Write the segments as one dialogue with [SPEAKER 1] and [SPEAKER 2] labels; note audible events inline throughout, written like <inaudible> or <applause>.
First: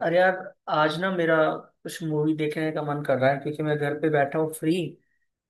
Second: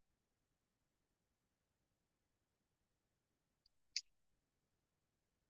[SPEAKER 1] अरे यार, आज ना मेरा कुछ मूवी देखने का मन कर रहा है क्योंकि मैं घर पे बैठा हूँ फ्री।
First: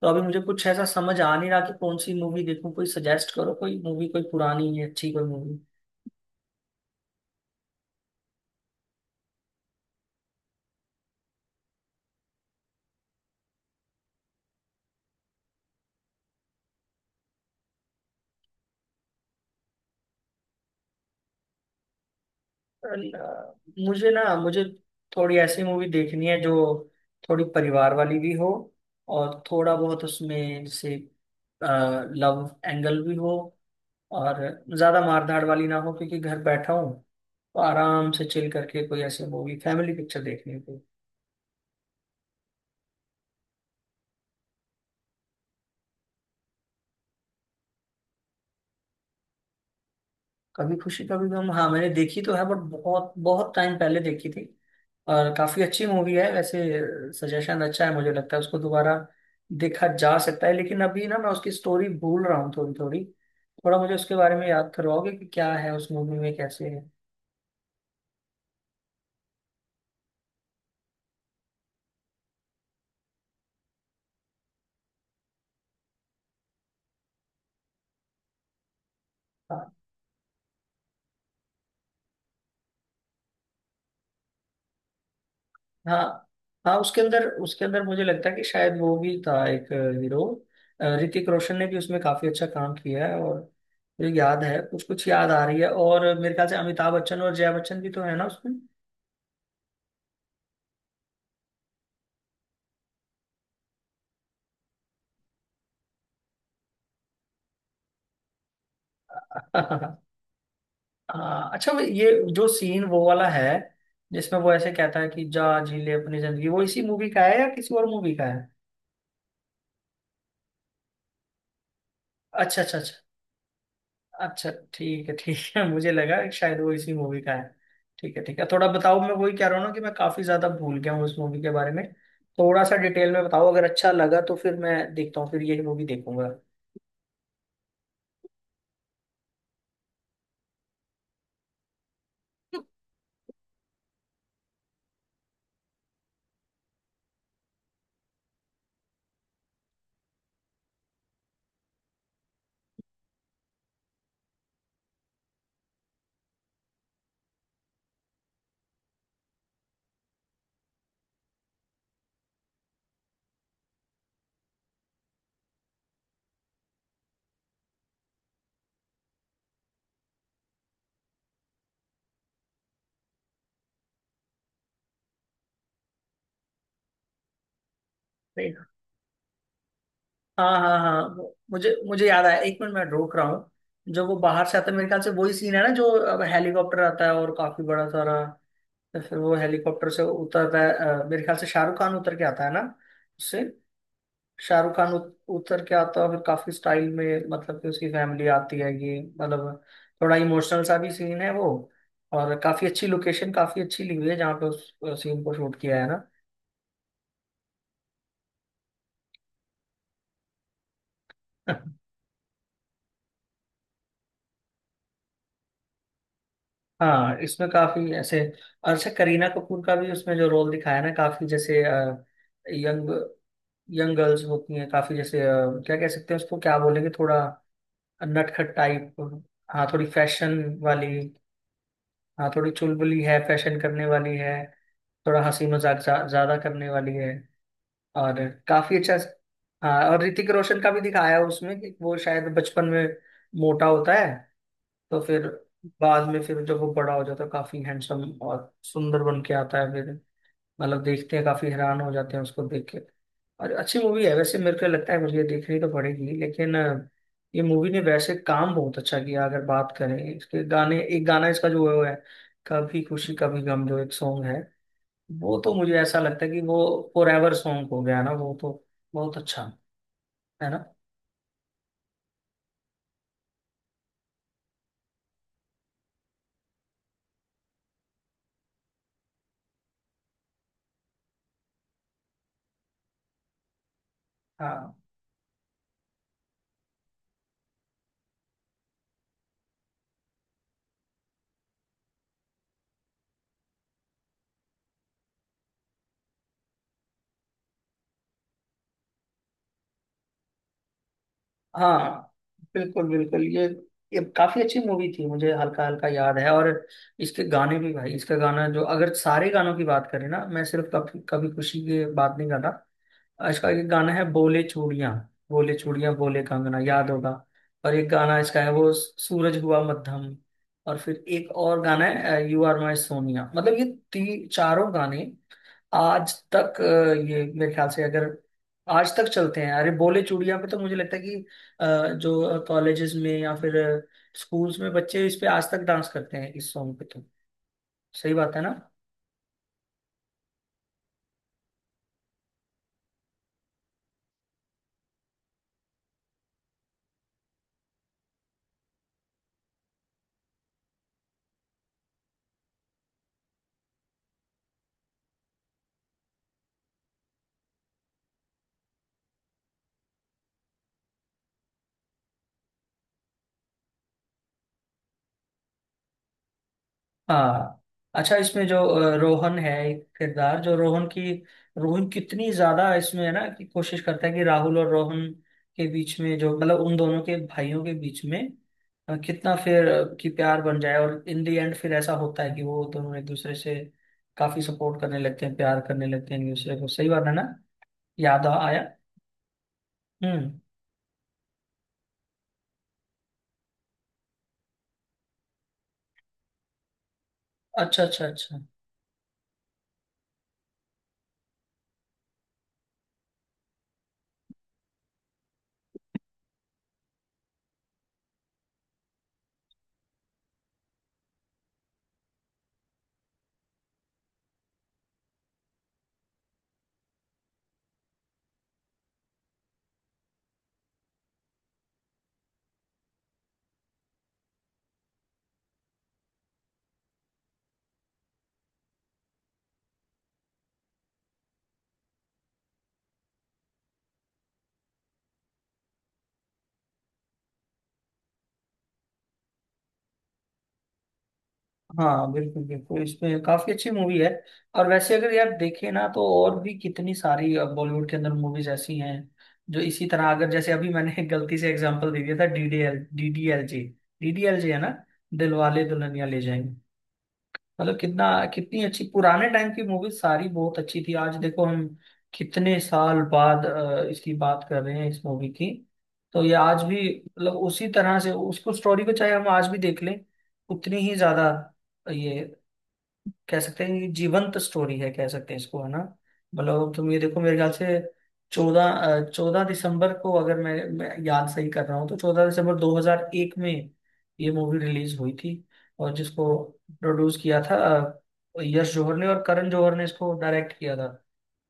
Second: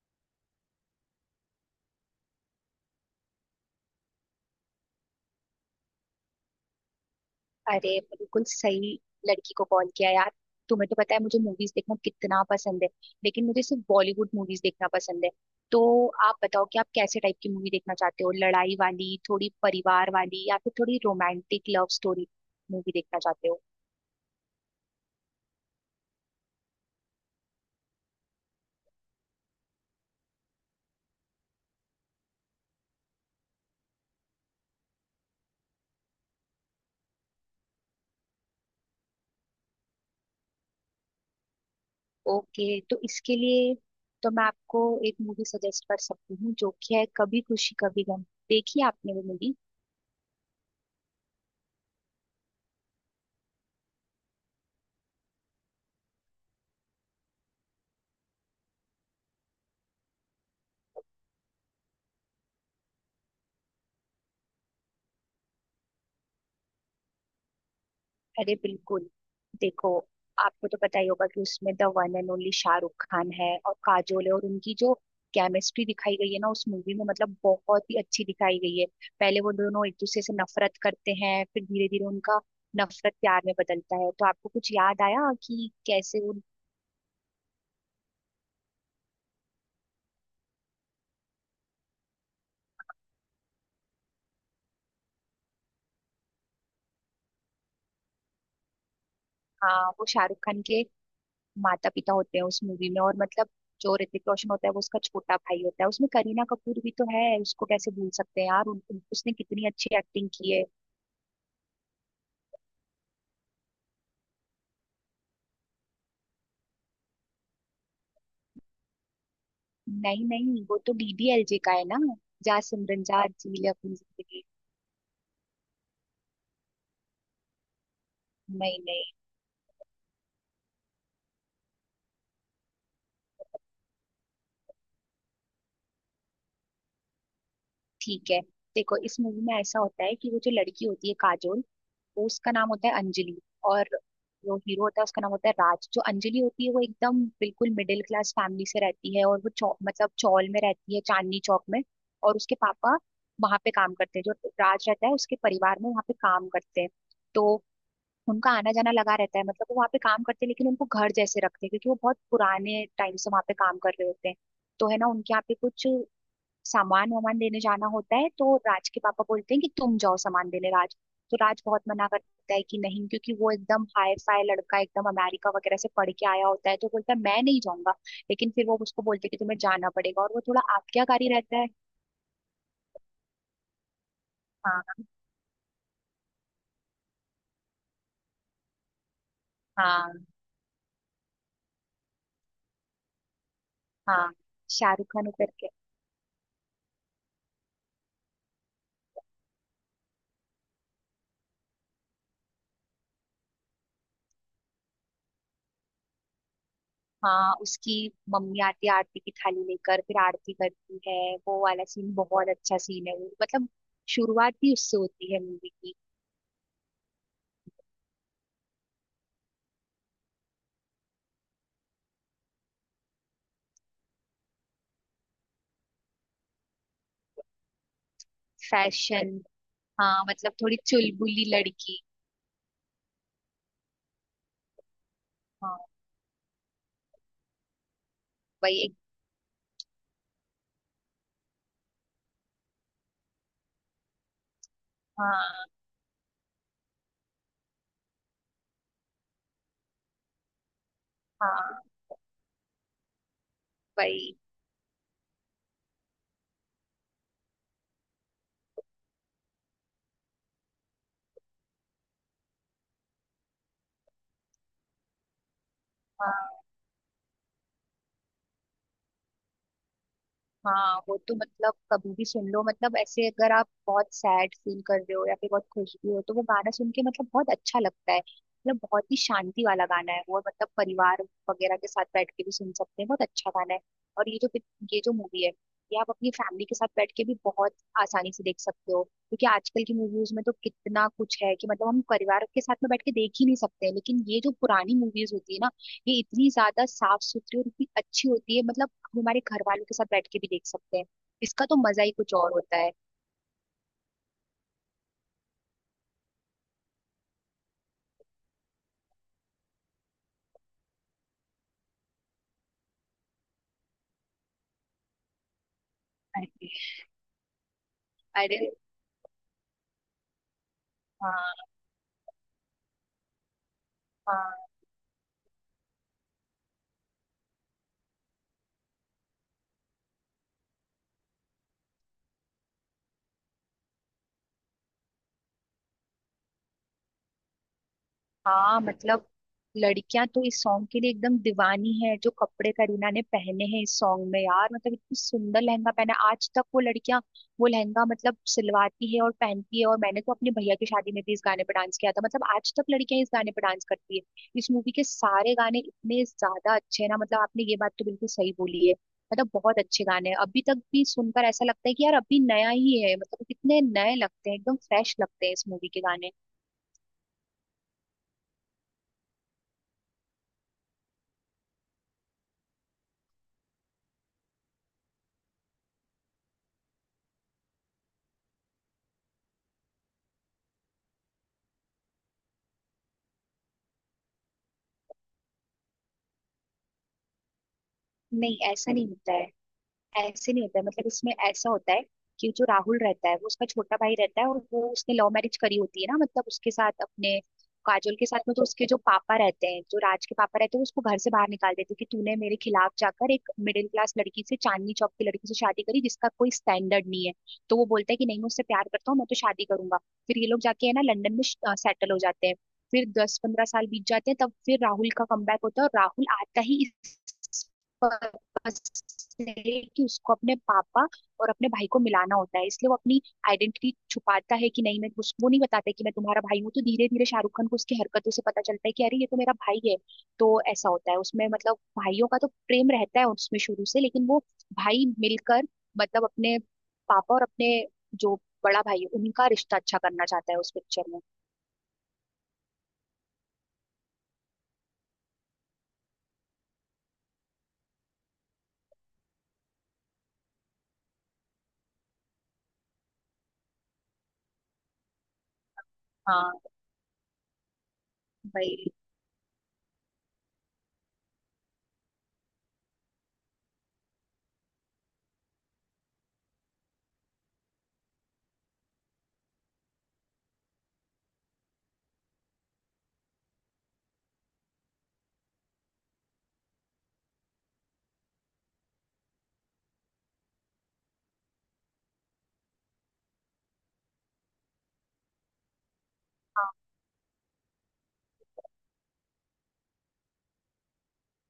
[SPEAKER 1] तो अभी मुझे कुछ ऐसा समझ आ नहीं रहा कि कौन सी मूवी देखूँ। कोई सजेस्ट करो, कोई मूवी, कोई पुरानी है अच्छी कोई मूवी।
[SPEAKER 2] अरे बिल्कुल सही। लड़की को कॉल किया यार। तुम्हें तो पता है मुझे मूवीज देखना कितना पसंद है, लेकिन मुझे सिर्फ बॉलीवुड मूवीज देखना पसंद है। तो आप बताओ कि आप कैसे टाइप की मूवी देखना चाहते हो, लड़ाई वाली, थोड़ी परिवार वाली, या फिर थोड़ी रोमांटिक लव स्टोरी मूवी देखना चाहते
[SPEAKER 1] अ,
[SPEAKER 2] हो।
[SPEAKER 1] मुझे थोड़ी ऐसी मूवी देखनी है जो थोड़ी परिवार वाली भी हो, और थोड़ा बहुत उसमें जैसे लव एंगल भी हो, और ज्यादा मारधाड़ वाली ना हो क्योंकि घर बैठा हूँ। तो आराम से चिल करके कोई ऐसी मूवी, फैमिली पिक्चर देखनी है।
[SPEAKER 2] ओके, तो इसके लिए तो मैं आपको एक मूवी सजेस्ट कर सकती हूँ जो कि है कभी खुशी कभी गम। देखी है आपने वो मूवी?
[SPEAKER 1] कभी खुशी कभी गम, हाँ मैंने देखी तो है बट बहुत बहुत टाइम पहले देखी थी, और काफी अच्छी मूवी है वैसे। सजेशन अच्छा है, मुझे लगता है उसको दोबारा देखा जा सकता है। लेकिन अभी ना मैं उसकी स्टोरी भूल रहा हूँ थोड़ी थोड़ी। थोड़ा मुझे उसके बारे में याद करवाओगे कि क्या है उस मूवी में, कैसे है।
[SPEAKER 2] अरे बिल्कुल। देखो, आपको तो पता ही होगा कि उसमें the one and only Shahrukh Khan है और काजोल है, और उनकी जो केमिस्ट्री दिखाई गई है ना उस मूवी में, मतलब बहुत ही अच्छी दिखाई गई है। पहले वो
[SPEAKER 1] हाँ
[SPEAKER 2] दोनों एक दूसरे से नफरत करते हैं, फिर धीरे धीरे उनका नफरत प्यार में बदलता है। तो आपको कुछ याद आया कि
[SPEAKER 1] हाँ
[SPEAKER 2] कैसे उन,
[SPEAKER 1] हाँ, उसके अंदर मुझे लगता है कि शायद वो भी था एक हीरो, ऋतिक रोशन ने भी उसमें काफी अच्छा काम किया है। और मुझे याद है, कुछ कुछ याद आ रही है, और मेरे ख्याल से अमिताभ बच्चन और जया बच्चन भी तो है ना उसमें।
[SPEAKER 2] हाँ, वो शाहरुख खान के माता पिता होते हैं उस मूवी में, और मतलब जो ऋतिक रोशन होता है वो उसका छोटा भाई होता है। उसमें करीना कपूर भी तो है, उसको कैसे भूल सकते हैं यार, उन, उन- उसने कितनी अच्छी
[SPEAKER 1] हाँ।
[SPEAKER 2] एक्टिंग की है।
[SPEAKER 1] अच्छा वो ये जो सीन वो वाला है जिसमें वो ऐसे कहता है कि जा जी ले अपनी जिंदगी, वो इसी मूवी का है या किसी और मूवी का है?
[SPEAKER 2] नहीं नहीं, वो तो डीडीएलजे का है ना, जा
[SPEAKER 1] अच्छा अच्छा अच्छा।
[SPEAKER 2] सिमरन जा जी ले अपनी जिंदगी।
[SPEAKER 1] अच्छा ठीक है ठीक है, मुझे लगा कि शायद वो इसी मूवी का है। ठीक है ठीक है, थोड़ा
[SPEAKER 2] नहीं
[SPEAKER 1] बताओ,
[SPEAKER 2] नहीं,
[SPEAKER 1] मैं वही कह रहा हूँ ना कि मैं काफी ज्यादा भूल गया हूँ उस मूवी के बारे में। थोड़ा सा डिटेल में बताओ, अगर अच्छा लगा तो फिर मैं देखता हूँ, फिर ये मूवी देखूंगा।
[SPEAKER 2] ठीक है। देखो, इस मूवी में ऐसा होता है कि वो जो लड़की होती है काजोल, वो उसका नाम होता है अंजलि, और जो हीरो होता है उसका नाम होता है राज। जो अंजलि होती है वो एकदम बिल्कुल मिडिल क्लास फैमिली से रहती है, और वो मतलब चौल में रहती है, चांदनी चौक में। और उसके पापा वहां पे काम करते हैं, जो राज रहता है उसके परिवार में वहां पे काम करते हैं। तो उनका आना जाना लगा रहता है, मतलब वो वहाँ पे काम करते हैं लेकिन उनको घर जैसे रखते हैं क्योंकि वो बहुत पुराने टाइम से वहाँ पे काम कर रहे होते हैं। तो है ना, उनके यहाँ पे कुछ सामान वामान देने जाना होता है, तो राज के पापा बोलते हैं कि तुम जाओ सामान देने राज। तो राज बहुत मना करता है कि नहीं, क्योंकि वो एकदम हाई फाई लड़का, एकदम अमेरिका वगैरह से पढ़ के आया होता है, तो बोलता है मैं नहीं जाऊंगा। लेकिन फिर वो उसको बोलते हैं कि तुम्हें जाना पड़ेगा, और वो
[SPEAKER 1] हाँ
[SPEAKER 2] थोड़ा
[SPEAKER 1] हाँ हाँ हाँ,
[SPEAKER 2] आज्ञाकारी रहता है।
[SPEAKER 1] मुझे मुझे याद आया, 1 मिनट मैं रोक रहा हूँ। जो वो बाहर से आता है
[SPEAKER 2] हाँ
[SPEAKER 1] मेरे ख्याल से वही सीन है ना, जो अब हेलीकॉप्टर आता है और काफी बड़ा सारा। तो फिर वो हेलीकॉप्टर से
[SPEAKER 2] हाँ
[SPEAKER 1] उतरता है, मेरे ख्याल से शाहरुख खान उतर के आता है ना उससे।
[SPEAKER 2] हाँ,
[SPEAKER 1] शाहरुख खान
[SPEAKER 2] शाहरुख खान उतर
[SPEAKER 1] उतर
[SPEAKER 2] के।
[SPEAKER 1] के आता है और फिर काफी स्टाइल में, मतलब कि उसकी फैमिली आती है ये, मतलब थोड़ा इमोशनल सा भी सीन है वो। और काफी अच्छी लोकेशन, काफी अच्छी ली हुई है जहाँ पे उस सीन को शूट किया है ना।
[SPEAKER 2] हाँ, उसकी मम्मी आती है आरती की थाली लेकर, फिर आरती करती है। वो
[SPEAKER 1] <laughs>
[SPEAKER 2] वाला सीन बहुत अच्छा सीन है वो, मतलब शुरुआत ही उससे होती है मूवी की।
[SPEAKER 1] हाँ इसमें काफी ऐसे। और अच्छा, करीना कपूर का भी उसमें जो रोल दिखाया है ना, काफी जैसे यंग, यंग गर्ल्स होती हैं, काफी जैसे क्या कह सकते हैं उसको, क्या बोलेंगे, थोड़ा नटखट टाइप।
[SPEAKER 2] फैशन।
[SPEAKER 1] हाँ थोड़ी
[SPEAKER 2] हाँ,
[SPEAKER 1] फैशन
[SPEAKER 2] मतलब थोड़ी
[SPEAKER 1] वाली।
[SPEAKER 2] चुलबुली लड़की।
[SPEAKER 1] हाँ थोड़ी चुलबुली है, फैशन करने वाली है, थोड़ा हंसी मजाक
[SPEAKER 2] हाँ
[SPEAKER 1] ज्यादा करने वाली है। और काफी
[SPEAKER 2] वही एक।
[SPEAKER 1] अच्छा। हाँ और ऋतिक रोशन का भी दिखाया है उसमें कि वो शायद बचपन में मोटा होता है, तो फिर
[SPEAKER 2] हाँ
[SPEAKER 1] बाद में फिर जब वो बड़ा हो जाता है काफी हैंडसम और सुंदर बन के आता है, फिर मतलब देखते हैं काफी हैरान
[SPEAKER 2] हाँ
[SPEAKER 1] हो जाते हैं उसको देख के। और अच्छी मूवी है
[SPEAKER 2] वही।
[SPEAKER 1] वैसे, मेरे को लगता है मुझे ये देखनी तो पड़ेगी लेकिन ये मूवी ने वैसे काम बहुत अच्छा किया। अगर बात करें इसके गाने, एक गाना इसका जो है वो है कभी खुशी कभी गम जो एक सॉन्ग है, वो तो मुझे ऐसा लगता है कि
[SPEAKER 2] हाँ,
[SPEAKER 1] वो फॉर एवर सॉन्ग हो गया ना वो तो। बहुत अच्छा है ना।
[SPEAKER 2] हाँ वो तो मतलब कभी भी सुन लो। मतलब ऐसे अगर आप बहुत सैड फील कर रहे हो या फिर बहुत खुश भी हो तो वो गाना सुन के मतलब बहुत अच्छा लगता है। मतलब बहुत ही शांति वाला गाना है वो, मतलब परिवार वगैरह के साथ बैठ के भी सुन सकते हैं, बहुत अच्छा गाना है। और ये जो
[SPEAKER 1] हाँ।
[SPEAKER 2] ये जो मूवी है, ये आप अपनी फैमिली के साथ बैठ के भी बहुत आसानी से देख सकते हो, क्योंकि आजकल की मूवीज में तो कितना कुछ है कि मतलब हम परिवार के साथ में बैठ के देख ही नहीं सकते हैं। लेकिन ये जो पुरानी मूवीज होती है ना, ये इतनी ज्यादा साफ सुथरी और इतनी अच्छी होती है, मतलब हम हमारे घर वालों के साथ बैठ के भी देख सकते हैं। इसका तो मजा
[SPEAKER 1] हाँ
[SPEAKER 2] ही कुछ और होता
[SPEAKER 1] बिल्कुल
[SPEAKER 2] है।
[SPEAKER 1] बिल्कुल, ये काफी अच्छी मूवी थी, मुझे हल्का हल्का याद है। और इसके गाने भी भाई, इसका गाना जो, अगर सारे गानों की बात करें ना, मैं सिर्फ कभी कभी खुशी की बात नहीं कर रहा। इसका एक गाना है बोले चूड़ियां, बोले चूड़ियां बोले
[SPEAKER 2] अरे
[SPEAKER 1] कंगना, याद होगा। और एक गाना इसका है वो
[SPEAKER 2] अरे।
[SPEAKER 1] सूरज हुआ मध्यम। और फिर एक और
[SPEAKER 2] हाँ
[SPEAKER 1] गाना है यू आर माय सोनिया, मतलब ये ती
[SPEAKER 2] हाँ
[SPEAKER 1] चारों गाने आज तक ये मेरे ख्याल से, अगर आज तक चलते हैं। अरे बोले चूड़ियां पे तो मुझे लगता है कि अ, जो कॉलेजेस में या फिर स्कूल्स में बच्चे इस पे आज तक डांस करते हैं इस सॉन्ग पे, तो सही बात है ना।
[SPEAKER 2] हाँ, मतलब लड़कियां तो इस सॉन्ग के लिए एकदम दीवानी है। जो कपड़े करीना ने पहने हैं इस सॉन्ग में यार, मतलब इतनी सुंदर लहंगा पहना है। आज तक वो लड़कियां वो लहंगा मतलब सिलवाती है और पहनती है, और मैंने तो अपने भैया की शादी में भी इस गाने पर डांस किया था। मतलब आज तक लड़कियां इस गाने पर डांस करती है। इस मूवी के सारे गाने इतने ज्यादा अच्छे हैं ना, मतलब आपने ये बात तो बिल्कुल सही बोली है। मतलब बहुत अच्छे गाने हैं, अभी तक भी सुनकर ऐसा लगता है कि यार अभी नया ही है। मतलब कितने नए लगते हैं, एकदम फ्रेश लगते हैं इस मूवी के गाने।
[SPEAKER 1] हाँ, अच्छा इसमें जो रोहन है, एक किरदार जो रोहन की, रोहन कितनी ज्यादा इसमें है ना कि कोशिश करता है कि राहुल और रोहन के बीच में जो, मतलब उन दोनों के भाइयों के बीच में कितना फिर कि प्यार बन जाए, और इन दी एंड फिर ऐसा होता है कि वो दोनों एक दूसरे से काफी सपोर्ट करने लगते हैं, प्यार करने लगते हैं एक दूसरे को, सही बात है ना।
[SPEAKER 2] नहीं,
[SPEAKER 1] आया।
[SPEAKER 2] ऐसा नहीं होता है।
[SPEAKER 1] हम्म।
[SPEAKER 2] ऐसे नहीं होता है, मतलब इसमें ऐसा होता है कि जो राहुल रहता है वो उसका छोटा भाई रहता है, और वो उसने लव मैरिज करी होती है ना, मतलब उसके साथ, अपने
[SPEAKER 1] अच्छा अच्छा
[SPEAKER 2] काजोल के साथ
[SPEAKER 1] अच्छा।
[SPEAKER 2] में। तो उसके जो पापा रहते हैं, जो राज के पापा रहते हैं, वो उसको घर से बाहर निकाल देते हैं कि तूने मेरे खिलाफ जाकर एक मिडिल क्लास लड़की से, चांदनी चौक की लड़की से शादी करी जिसका कोई स्टैंडर्ड नहीं है। तो वो बोलता है कि नहीं, मैं उससे प्यार करता हूँ, मैं तो शादी करूंगा। फिर ये लोग जाके है ना, लंदन में सेटल हो जाते हैं। फिर 10 15 साल बीत जाते हैं, तब फिर राहुल का कमबैक होता है, और राहुल आता ही इस से कि उसको अपने पापा और अपने भाई को मिलाना होता है, इसलिए वो अपनी आइडेंटिटी छुपाता है। कि नहीं, मैं वो नहीं बताता है कि मैं तुम्हारा भाई हूँ, तो धीरे धीरे शाहरुख खान को उसकी हरकतों से पता चलता है कि अरे ये तो मेरा भाई है। तो ऐसा होता है उसमें, मतलब भाइयों का तो प्रेम रहता है उसमें शुरू से, लेकिन वो भाई मिलकर मतलब अपने पापा और अपने जो बड़ा भाई है उनका रिश्ता अच्छा करना चाहता है उस पिक्चर में।
[SPEAKER 1] हाँ बिल्कुल बिल्कुल, इसमें काफी अच्छी मूवी है। और वैसे अगर यार देखें ना तो और भी कितनी सारी बॉलीवुड के अंदर मूवीज ऐसी हैं जो इसी तरह, अगर जैसे अभी मैंने <laughs> गलती से एग्जांपल दे दिया था डीडीएलजे, डीडीएलजे है ना, दिलवाले दुल्हनिया ले
[SPEAKER 2] हाँ
[SPEAKER 1] जाएंगे। मतलब कितना, कितनी अच्छी
[SPEAKER 2] भाई।
[SPEAKER 1] पुराने टाइम की मूवीज सारी बहुत अच्छी थी। आज देखो हम कितने साल बाद इसकी बात कर रहे हैं, इस मूवी की। तो ये आज भी मतलब उसी तरह से उसको, स्टोरी को चाहे हम आज भी देख लें उतनी ही ज्यादा, ये कह सकते हैं ये जीवंत स्टोरी है, कह सकते हैं इसको है ना। मतलब तुम ये देखो, मेरे ख्याल से चौदह चौदह दिसंबर को, अगर मैं याद सही कर रहा हूँ तो 14 दिसंबर 2001 में ये मूवी रिलीज हुई थी। और जिसको प्रोड्यूस किया था यश जौहर ने, और करण जौहर ने इसको डायरेक्ट किया था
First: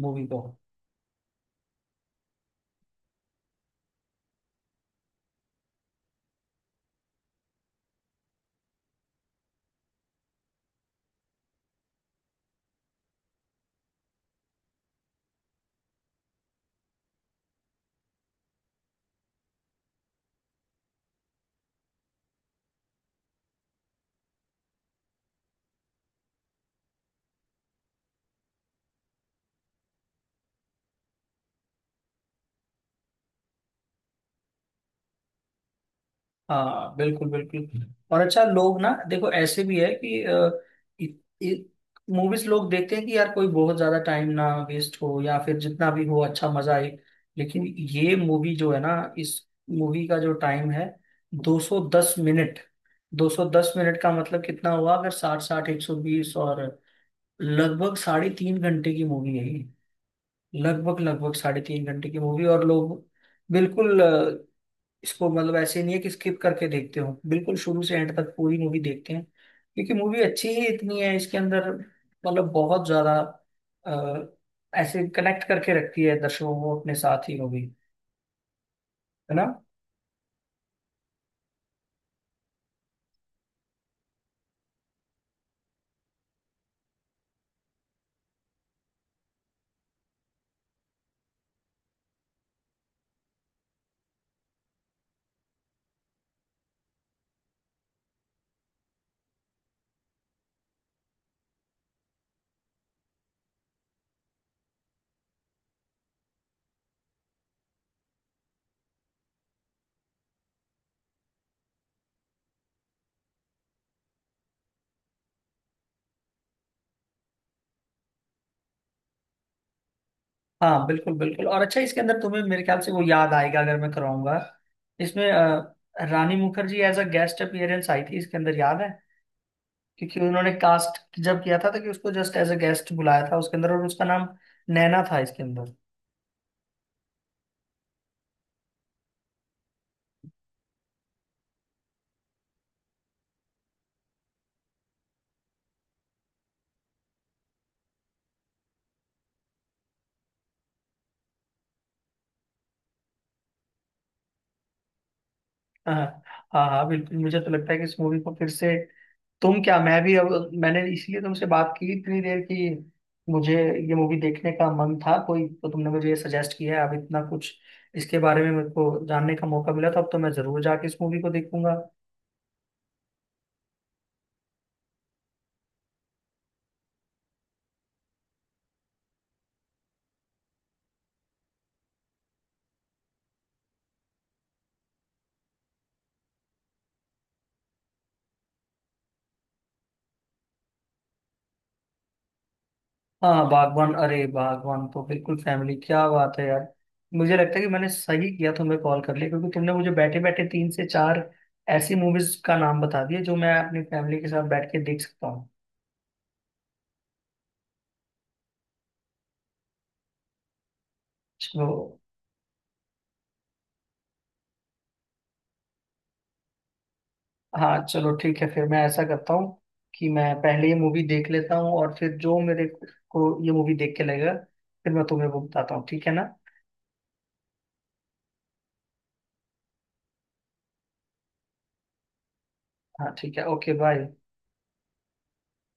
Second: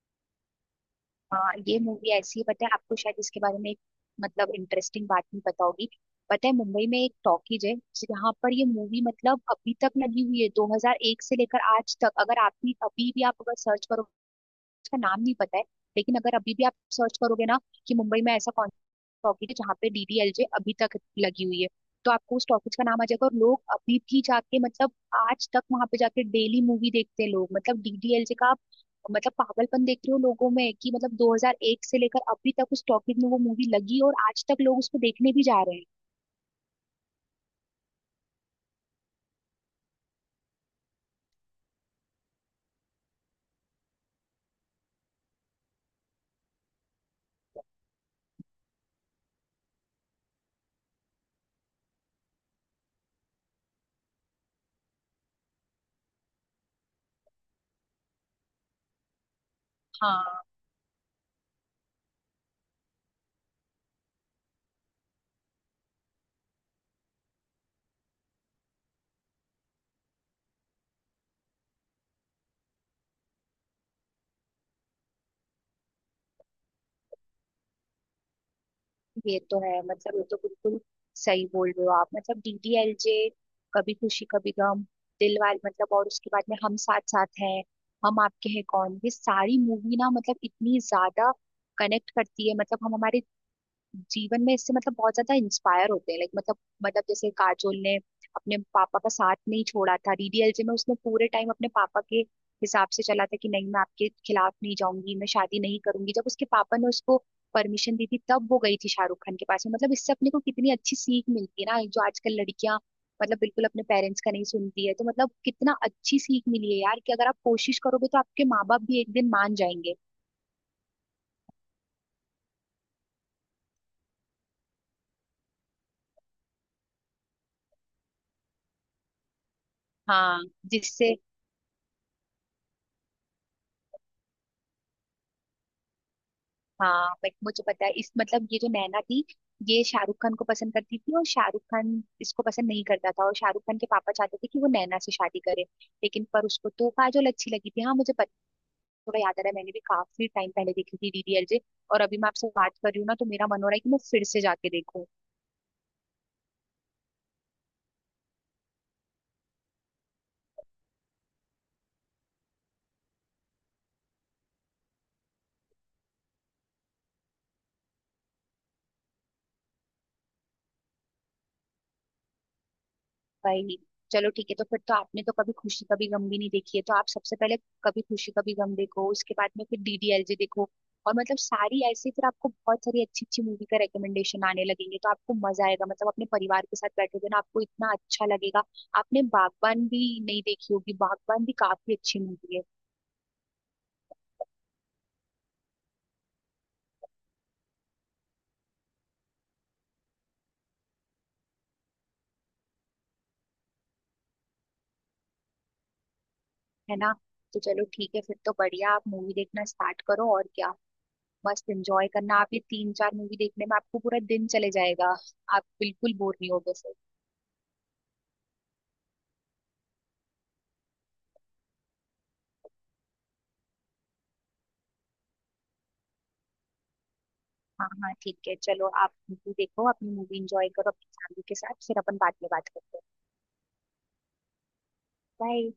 [SPEAKER 1] मूवी को।
[SPEAKER 2] हाँ, ये मूवी ऐसी है, पता है आपको शायद इसके बारे में एक मतलब इंटरेस्टिंग बात नहीं पता होगी। पता है, मुंबई में एक टॉकीज है जहाँ पर ये मूवी मतलब अभी तक लगी हुई है, 2001 से लेकर आज तक। अगर आप भी, अभी भी आप अगर सर्च करोगे, उसका नाम नहीं पता है, लेकिन अगर अभी भी आप सर्च करोगे ना कि मुंबई में ऐसा कौन टॉपिक है जहाँ पे डीडीएलजे अभी तक लगी हुई है, तो आपको उस टॉपिक का नाम आ जाएगा। और लोग अभी भी जाके, मतलब आज तक वहां पे जाके डेली मूवी देखते हैं लोग, मतलब डीडीएलजे का आप मतलब पागलपन देख रहे हो लोगों में कि मतलब 2001 से लेकर अभी तक उस टॉपिक में वो मूवी लगी, और आज तक लोग उसको देखने भी जा रहे हैं।
[SPEAKER 1] हाँ बिल्कुल बिल्कुल, और अच्छा लोग ना देखो ऐसे भी है कि मूवीज लोग देखते हैं कि यार कोई बहुत ज्यादा टाइम ना वेस्ट हो, या फिर जितना भी हो अच्छा मजा आए। लेकिन ये मूवी जो है ना, इस मूवी का जो टाइम है 210 मिनट। 210 मिनट का मतलब कितना हुआ, अगर 60, 60, 120 और लगभग 3.5 घंटे की मूवी है ये।
[SPEAKER 2] हाँ
[SPEAKER 1] लगभग लगभग साढ़े तीन घंटे की मूवी, और लोग बिल्कुल इसको, मतलब ऐसे नहीं है कि स्किप करके देखते हो, बिल्कुल शुरू से एंड तक पूरी मूवी देखते हैं क्योंकि मूवी अच्छी ही इतनी है इसके अंदर, मतलब बहुत ज्यादा अ, ऐसे कनेक्ट करके रखती है दर्शकों को अपने साथ ही मूवी, है
[SPEAKER 2] ये
[SPEAKER 1] ना।
[SPEAKER 2] तो है, मतलब ये तो बिल्कुल सही बोल रहे हो आप। मतलब डीडीएलजे, कभी खुशी कभी गम, दिलवाले, मतलब और उसके बाद में हम साथ साथ हैं, हम आपके हैं कौन, ये सारी मूवी ना मतलब इतनी ज्यादा कनेक्ट करती है, मतलब हम हमारे जीवन में इससे मतलब बहुत ज्यादा इंस्पायर होते हैं लाइक। मतलब मतलब जैसे काजोल ने अपने पापा का साथ नहीं छोड़ा था डीडीएलजे में, उसने पूरे टाइम अपने पापा के हिसाब से चला था कि नहीं मैं आपके खिलाफ नहीं जाऊंगी, मैं शादी नहीं करूंगी। जब उसके पापा ने उसको परमिशन दी थी तब वो गई थी शाहरुख खान के पास में, मतलब इससे अपने को कितनी अच्छी सीख मिलती है ना। जो आजकल लड़कियां मतलब बिल्कुल अपने पेरेंट्स का नहीं सुनती है, तो मतलब कितना अच्छी सीख मिली है यार कि अगर आप कोशिश करोगे तो आपके माँ बाप भी एक दिन मान जाएंगे।
[SPEAKER 1] हाँ बिल्कुल बिल्कुल, और अच्छा इसके अंदर तुम्हें मेरे ख्याल से वो याद आएगा, अगर मैं कराऊंगा इसमें रानी Mukherjee as a guest appearance आई थी इसके अंदर, याद है। क्योंकि
[SPEAKER 2] हाँ
[SPEAKER 1] उन्होंने कास्ट
[SPEAKER 2] जिससे।
[SPEAKER 1] जब किया था तो कि उसको जस्ट एज अ गेस्ट बुलाया था उसके अंदर, और उसका नाम नैना था इसके अंदर।
[SPEAKER 2] हाँ बट मुझे पता है इस, मतलब ये जो नैना थी, ये शाहरुख खान को पसंद करती थी और शाहरुख खान इसको पसंद नहीं करता था, और शाहरुख खान के पापा चाहते थे कि वो नैना से शादी करे, लेकिन पर उसको तो काजोल अच्छी लगी थी। हाँ मुझे पता, थोड़ा याद आ रहा है, मैंने भी काफी टाइम पहले देखी थी डीडीएलजे। और अभी मैं आपसे बात कर रही हूँ ना, तो मेरा मन हो रहा है कि मैं फिर से जाके देखूँ।
[SPEAKER 1] हाँ हाँ हाँ बिल्कुल, मुझे तो लगता है कि इस मूवी को फिर से, तुम क्या मैं भी, अब मैंने इसलिए तुमसे बात की इतनी देर की। मुझे ये मूवी देखने का मन था, कोई तो तुमने मुझे ये सजेस्ट किया है। अब इतना कुछ इसके बारे में मेरे को जानने का मौका मिला, तो अब तो मैं जरूर जाके इस मूवी को देखूंगा।
[SPEAKER 2] भाई चलो ठीक है, तो फिर तो आपने तो कभी खुशी कभी गम भी नहीं देखी है, तो आप सबसे पहले कभी खुशी कभी गम देखो, उसके बाद में फिर डीडीएलजे देखो। और मतलब सारी ऐसे फिर आपको बहुत सारी अच्छी अच्छी मूवी का रिकमेंडेशन आने लगेंगे, तो आपको मजा आएगा। मतलब अपने परिवार के साथ बैठोगे ना आपको इतना अच्छा लगेगा। आपने बागबान भी नहीं देखी होगी, बागबान भी काफी अच्छी मूवी है
[SPEAKER 1] हाँ बागवान, अरे बागवान तो बिल्कुल फैमिली, क्या बात है यार। मुझे लगता है कि मैंने सही किया तुम्हें कॉल कर लिया, क्योंकि तुमने मुझे बैठे बैठे तीन से चार ऐसी मूवीज का नाम बता दिए जो मैं अपनी फैमिली के साथ बैठ के देख सकता हूँ।
[SPEAKER 2] है ना। तो चलो ठीक है फिर तो, बढ़िया, आप मूवी देखना स्टार्ट करो, और क्या मस्त
[SPEAKER 1] तो
[SPEAKER 2] एंजॉय करना। आप ये 3 4 मूवी देखने में आपको पूरा दिन चले जाएगा, आप बिल्कुल बोर नहीं होगे।
[SPEAKER 1] हाँ चलो ठीक है, फिर मैं ऐसा करता हूँ कि मैं पहले ये मूवी देख लेता हूँ, और फिर जो मेरे को ये मूवी देख के लगेगा फिर मैं तुम्हें वो बताता हूँ, ठीक है ना।
[SPEAKER 2] हाँ हाँ ठीक है, चलो आप मूवी देखो, अपनी मूवी एंजॉय करो अपनी फैमिली के साथ, फिर अपन बाद में बात करते हैं।
[SPEAKER 1] हाँ ठीक है, ओके बाय।
[SPEAKER 2] बाय।